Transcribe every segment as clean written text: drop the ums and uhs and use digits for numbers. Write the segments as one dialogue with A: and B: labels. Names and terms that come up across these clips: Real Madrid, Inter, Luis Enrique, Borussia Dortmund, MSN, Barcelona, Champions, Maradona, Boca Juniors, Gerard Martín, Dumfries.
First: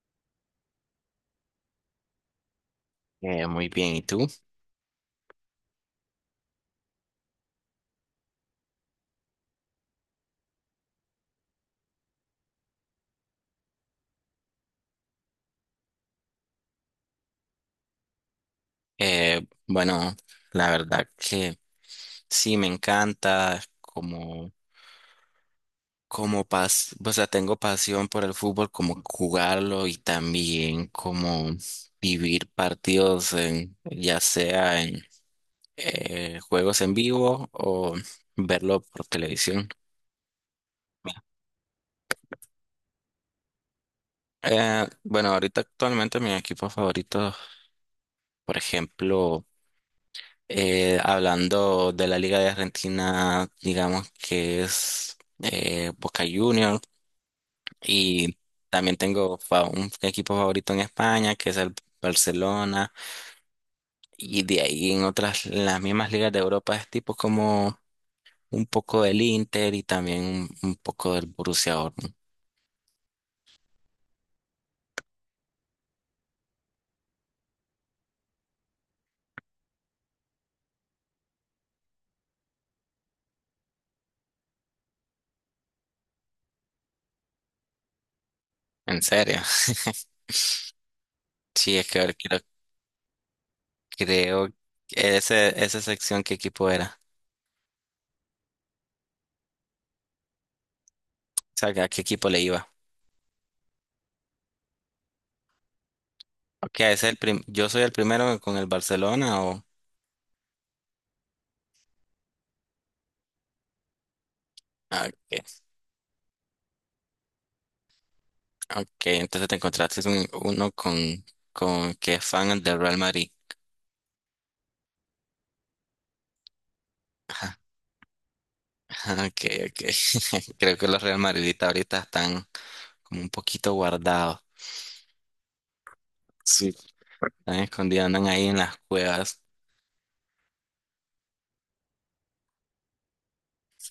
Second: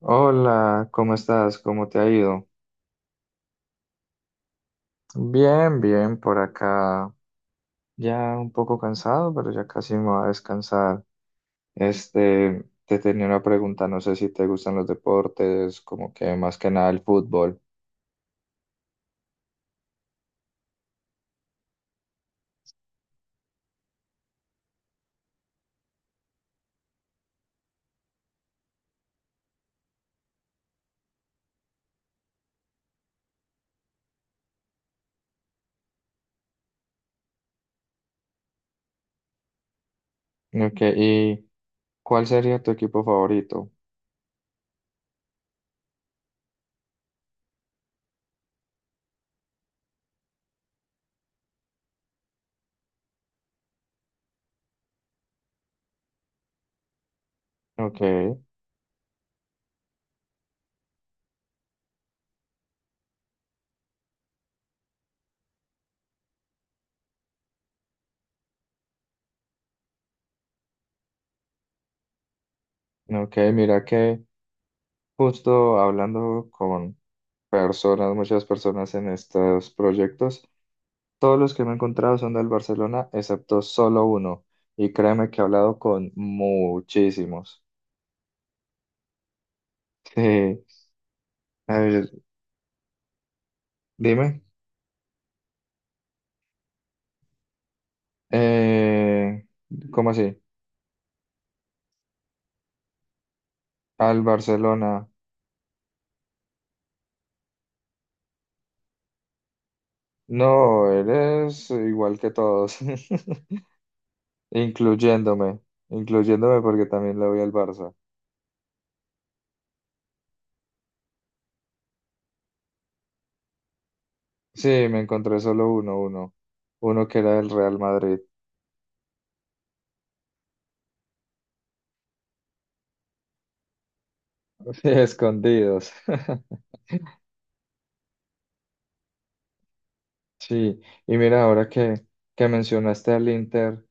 A: Hola, ¿cómo estás? ¿Cómo te ha ido?
B: Muy bien, ¿y tú?
A: Bien, bien, por acá. Ya un poco cansado, pero ya casi me voy a descansar. Este, te tenía una pregunta, no sé si te gustan los deportes, como que más que nada el fútbol.
B: Bueno, la verdad que sí, me encanta o sea, tengo pasión por el fútbol, como jugarlo y también como vivir partidos ya sea en juegos en vivo o verlo por televisión.
A: Ok, ¿y cuál sería tu equipo favorito?
B: Bueno, ahorita actualmente mi equipo favorito, por ejemplo, hablando de la Liga de Argentina, digamos que es Boca Juniors,
A: Ok,
B: y también tengo un equipo favorito en España que es el Barcelona, y de ahí en en las mismas ligas de Europa es tipo como un poco del Inter, y también un poco del Borussia Dortmund.
A: ok, mira que justo hablando con personas, muchas personas en estos proyectos. Todos los que me he encontrado son del Barcelona, excepto solo uno. Y créeme que he hablado con muchísimos.
B: ¿En serio?
A: Sí.
B: Sí,
A: A
B: es que
A: ver, dime.
B: creo que esa sección qué equipo era,
A: Eh, ¿Cómo así?
B: o sea, a qué equipo le iba.
A: Al Barcelona.
B: Ok, es el yo soy el primero con el Barcelona.
A: No, eres igual que todos,
B: Ah, okay,
A: incluyéndome, incluyéndome porque también le voy al Barça.
B: okay, entonces te encontraste uno con que es fan del Real Madrid.
A: Sí, me encontré solo uno, uno, uno que era del
B: Ajá,
A: Real Madrid,
B: ajá, okay, okay. Creo que los Real Madridistas ahorita están como un poquito guardados.
A: escondidos.
B: Sí. Están escondidos, andan ahí en las cuevas.
A: Sí, y mira, ahora que mencionaste al Inter.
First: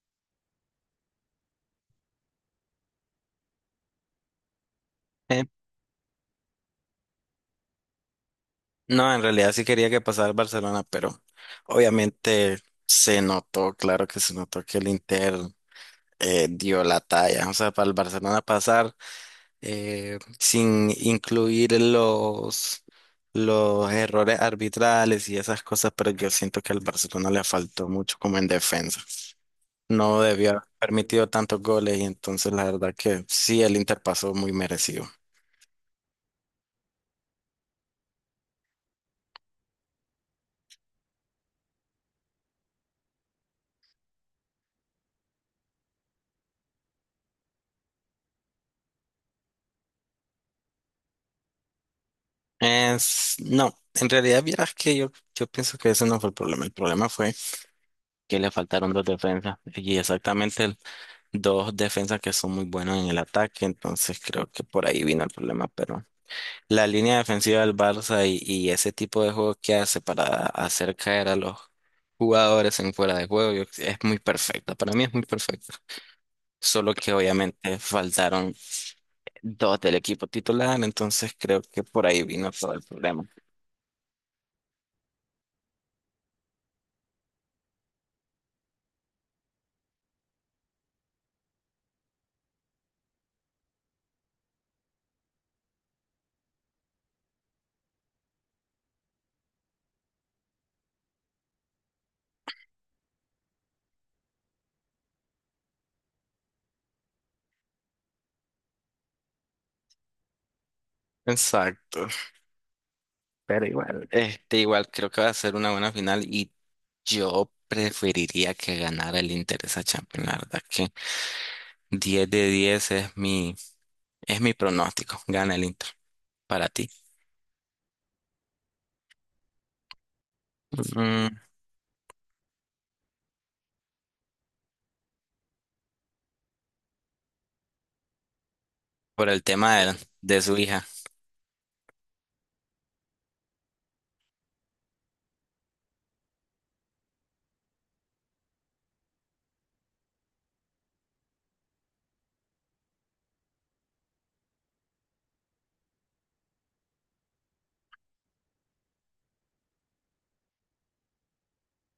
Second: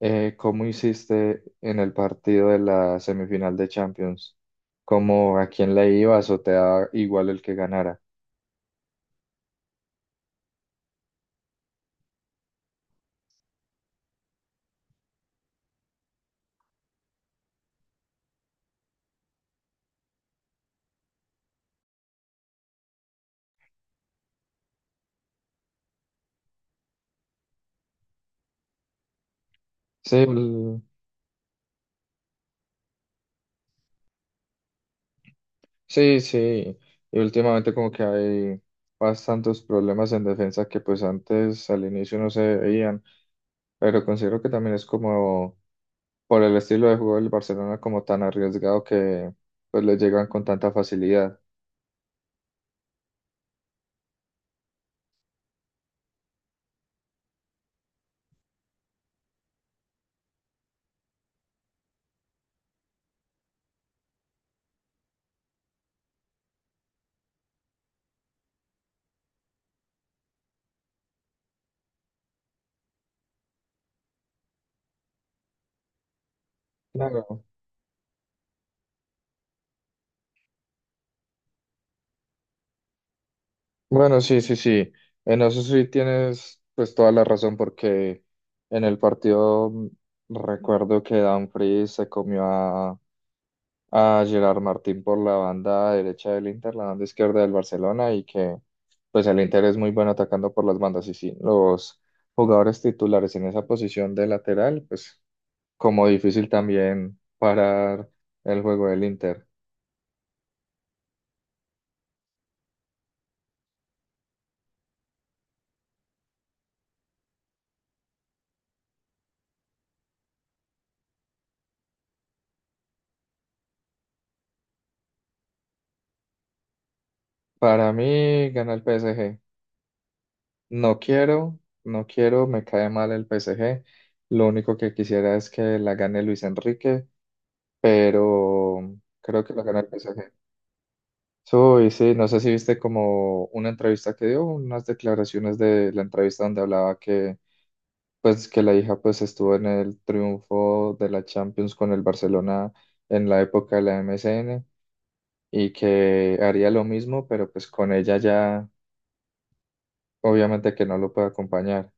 A: ¿Cómo hiciste en el partido de la semifinal de Champions? ¿Cómo
B: Eh,
A: a quién le ibas o te da igual el que ganara?
B: no, en realidad sí quería que pasara el Barcelona, pero obviamente se notó, claro que se notó que el Inter dio la talla. O sea, para el Barcelona pasar, sin incluir los errores arbitrales y esas cosas, pero yo siento que al Barcelona le faltó mucho como en defensa.
A: Sí,
B: No debió haber permitido tantos goles, y entonces la verdad que sí, el Inter pasó muy merecido.
A: sí, sí. Y últimamente como que hay bastantes problemas en defensa que pues antes al inicio no se veían, pero considero que también es como por el estilo de juego del Barcelona como tan arriesgado que pues le llegan con tanta facilidad.
B: No, en realidad vieras que yo pienso que ese no fue el problema. El problema fue que le faltaron dos defensas, y exactamente dos defensas que son muy buenos en el ataque, entonces creo que por ahí vino el problema, pero la línea defensiva del Barça y ese tipo de juego que hace para hacer caer a los jugadores en fuera de juego, es muy perfecta. Para mí es muy perfecta. Solo que
A: Claro.
B: obviamente faltaron dos del equipo titular, entonces creo que por ahí vino todo el problema.
A: Bueno, sí, sí, sí. En eso sí tienes pues toda la razón porque en el partido recuerdo que Dumfries se comió a Gerard Martín por la banda derecha del Inter, la banda izquierda del Barcelona y que pues el Inter es muy bueno atacando por las bandas y sí, los jugadores titulares en esa posición de lateral, pues como difícil también parar el juego del Inter.
B: Exacto. Pero igual, este, igual creo que va a ser una buena final, y yo preferiría que ganara el Inter esa Champions, la verdad que 10 de 10 es mi pronóstico, gana el Inter. Para ti.
A: Para mí gana el PSG. No
B: Mm,
A: quiero, no quiero, me cae mal el PSG. Lo único que quisiera es que la gane Luis Enrique, pero
B: por el
A: creo que la
B: tema
A: gana el PSG.
B: de su hija.
A: Uy, sí, no sé si viste como una entrevista que dio, unas declaraciones de la entrevista donde hablaba que pues que la hija pues estuvo en el triunfo de la Champions con el Barcelona en la época de la MSN y que haría lo mismo, pero pues con ella ya obviamente que no lo puede acompañar.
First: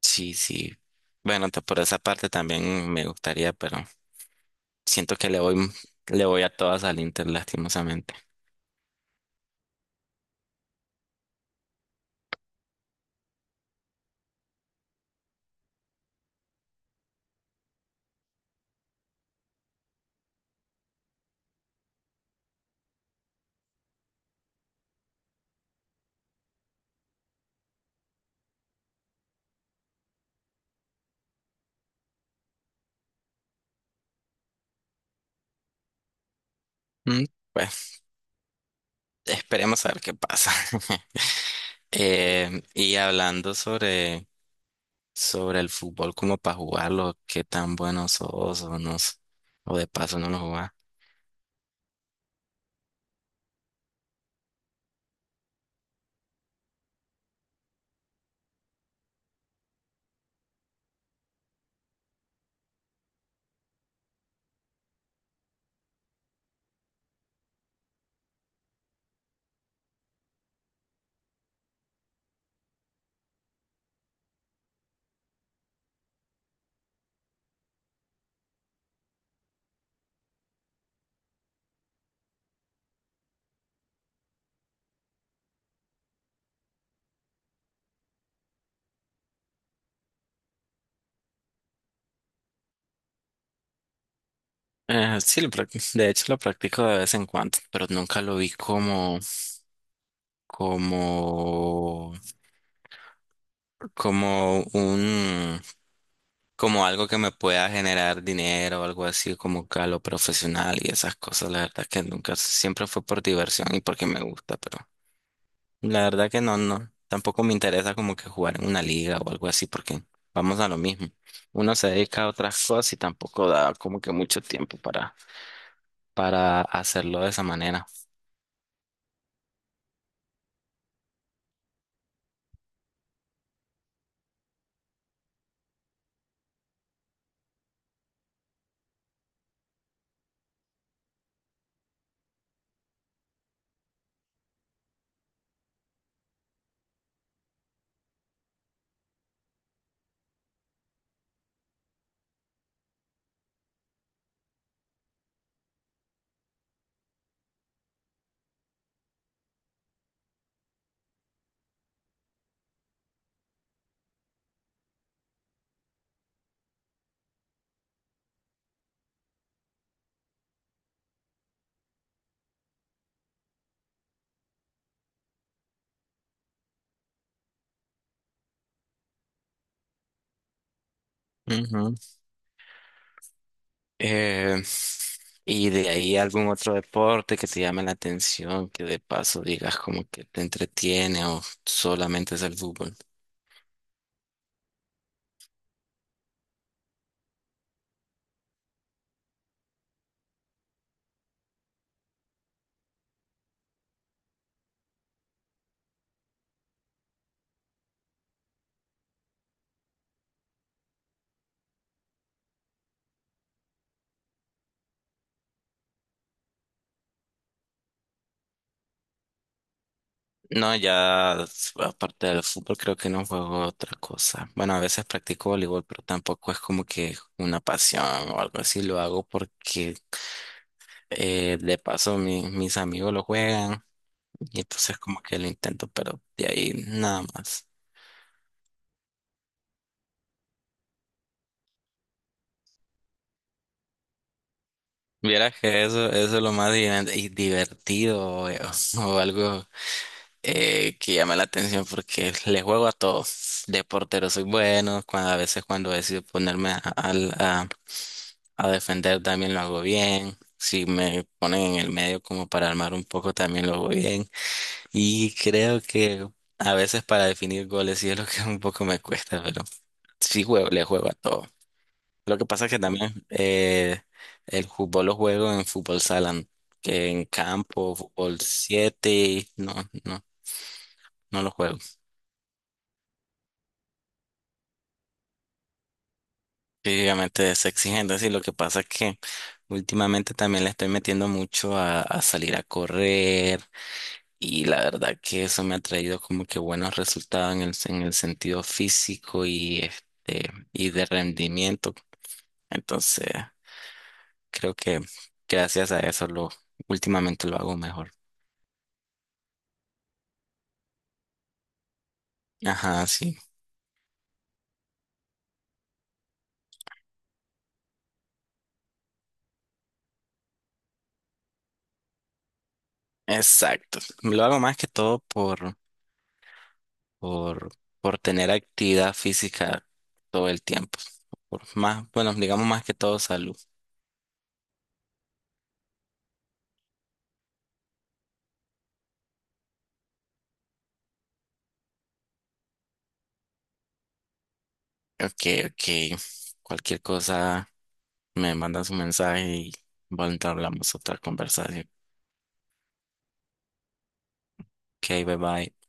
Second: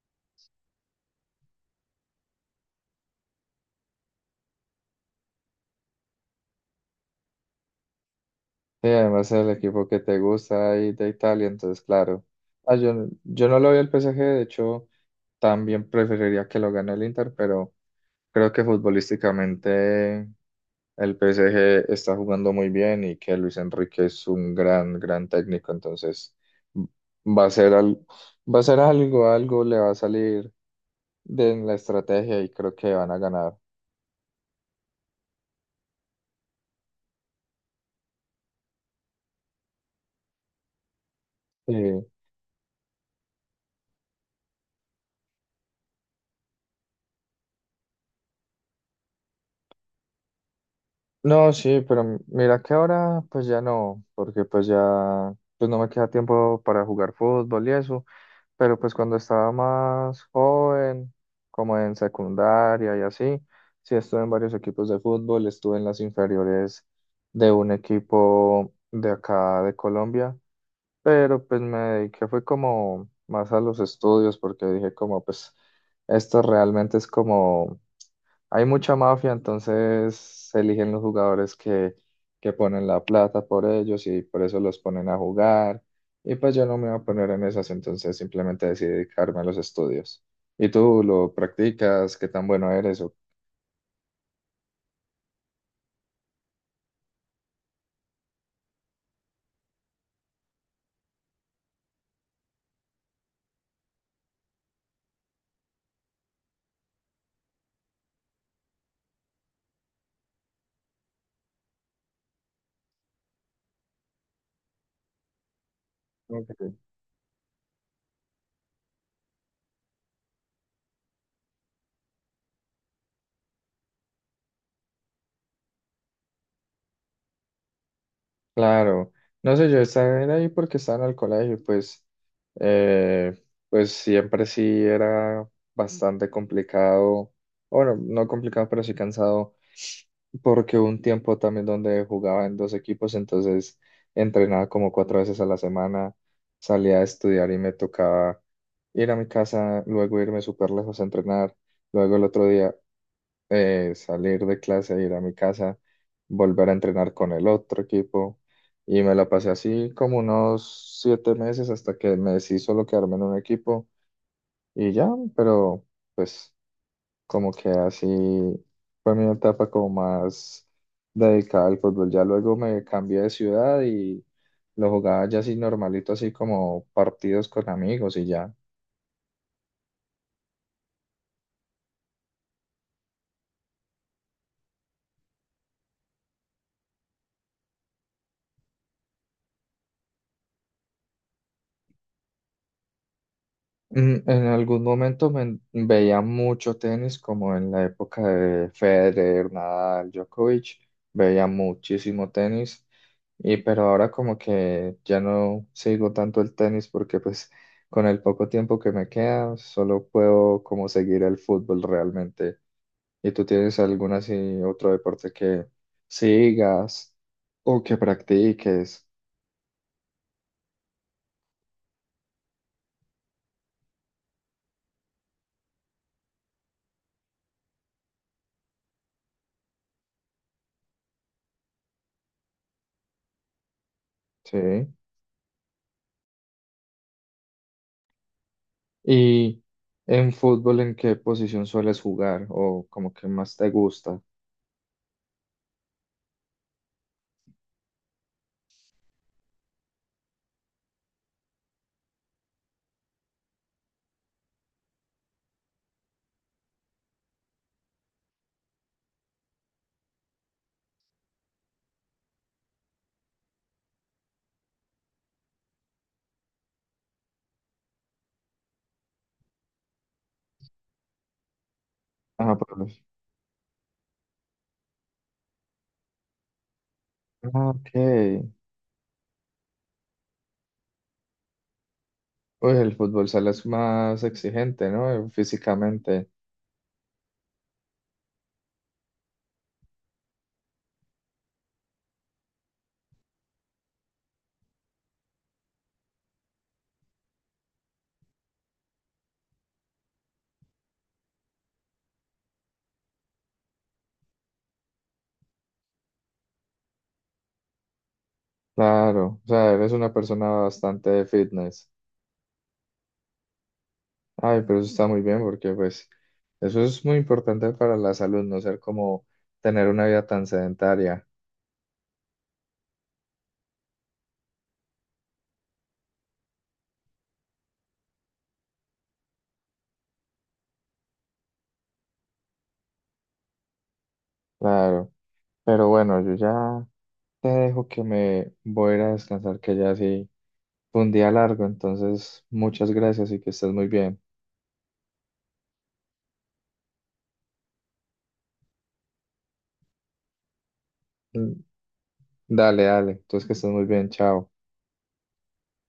B: Sí, sí. Bueno, por esa parte también me gustaría, pero siento que le voy a todas al Inter, lastimosamente.
A: Sí, además es el equipo que te gusta ahí de Italia, entonces claro. Ah, yo, yo no lo veo al PSG, de hecho, también preferiría que lo gane el Inter, pero creo que futbolísticamente el PSG está jugando muy bien y que Luis Enrique es un gran, gran técnico, entonces m- va a ser al, va a ser algo, algo le va a salir de en la estrategia y creo que van a ganar.
B: Mm, pues esperemos a ver qué pasa.
A: Sí.
B: Y hablando sobre el fútbol, como para jugarlo, qué tan bueno sos o no, o de paso no lo jugás.
A: No, sí, pero mira que ahora pues ya no, porque pues ya pues no me queda tiempo para jugar fútbol y eso, pero pues cuando estaba más joven, como en secundaria y así, sí estuve en varios equipos de fútbol, estuve en las inferiores de un equipo de acá de Colombia, pero pues me dediqué fue como más a los estudios porque dije como pues esto realmente es como hay mucha mafia, entonces se eligen los jugadores que ponen la plata por ellos y por eso los ponen a jugar. Y pues yo no me voy a poner en esas, entonces simplemente decidí dedicarme a los estudios. ¿Y tú lo practicas? ¿Qué tan bueno eres?
B: Sí, lo de hecho lo practico de vez en cuando, pero nunca lo vi como como como algo que me pueda generar dinero, algo así como que a lo profesional y esas cosas, la verdad que nunca, siempre fue por diversión y porque me gusta, pero la verdad que no,
A: Ok.
B: no, tampoco me interesa como que jugar en una liga o algo así porque vamos a lo mismo. Uno se dedica a otras cosas y tampoco da como que mucho tiempo para hacerlo de esa manera.
A: Claro, no sé, yo estaba en ahí porque estaba en el colegio, pues, eh, pues siempre sí era bastante complicado, bueno, no complicado, pero sí cansado porque hubo un tiempo también donde jugaba en dos equipos, entonces entrenaba como cuatro veces a la semana, salía a estudiar y me tocaba ir a mi casa, luego irme súper lejos a entrenar, luego el otro día salir de clase, ir a mi casa, volver a entrenar con el otro equipo. Y me la pasé así como unos 7 meses hasta que me decidí solo quedarme en un equipo y ya, pero pues como que así fue mi etapa como más dedicada al fútbol. Ya luego me cambié de ciudad y lo jugaba ya así normalito, así como partidos con amigos y ya.
B: Eh, y de ahí algún otro deporte que te llame la atención, que de paso digas como que te entretiene, o solamente es el fútbol.
A: En algún momento me veía mucho tenis, como en la época de Federer, Nadal, Djokovic, veía muchísimo tenis, y pero ahora como que ya no sigo tanto el tenis porque pues con el poco tiempo que me queda solo puedo como seguir el fútbol realmente. ¿Y tú tienes algún así otro deporte que sigas o que practiques?
B: No, ya aparte del fútbol creo que no juego otra cosa. Bueno, a veces practico voleibol, pero tampoco es como que una pasión o algo así. Lo hago porque de paso mis amigos lo juegan, y
A: Sí.
B: entonces como que lo intento, pero de ahí nada más.
A: Y en fútbol, ¿en qué posición sueles jugar o como que más te gusta?
B: Vieras que eso es lo más y divertido, o algo que llama la atención porque le juego a todo. De portero soy bueno, cuando, a veces cuando decido ponerme a defender también lo hago bien. Si me ponen en el medio como para armar un poco también lo hago bien. Y creo que a veces para definir goles sí es lo que un poco me cuesta, pero le juego a todo. Lo que
A: Ah,
B: pasa es que también el fútbol lo juego en fútbol salón, que en
A: ah, ok.
B: campo, fútbol 7, y no, no, no lo juego.
A: Pues el fútbol sala es más exigente, ¿no? Físicamente.
B: Físicamente es exigente, sí, lo que pasa es que últimamente también le estoy metiendo mucho a salir a correr, y la verdad que eso me ha traído como que buenos resultados en en el sentido físico y, este, y de rendimiento. Entonces, creo que gracias a eso últimamente lo hago mejor.
A: Claro, o sea, eres una persona bastante fitness.
B: Ajá, sí.
A: Ay, pero eso está muy bien porque pues eso es muy importante para la salud, no ser como tener una vida tan sedentaria.
B: Exacto. Lo hago más que todo por, por tener actividad física todo el tiempo. Por más, bueno, digamos más que todo salud.
A: Claro, pero bueno, yo ya te dejo que me voy a ir a descansar, que ya sí. Fue un día largo, entonces muchas gracias y que estés muy bien.
B: Ok, ok. Cualquier cosa, me mandas un mensaje y bueno, hablamos otra
A: Mm,
B: conversación.
A: Dale, dale, entonces que estés muy bien, chao.
B: Ok, bye bye.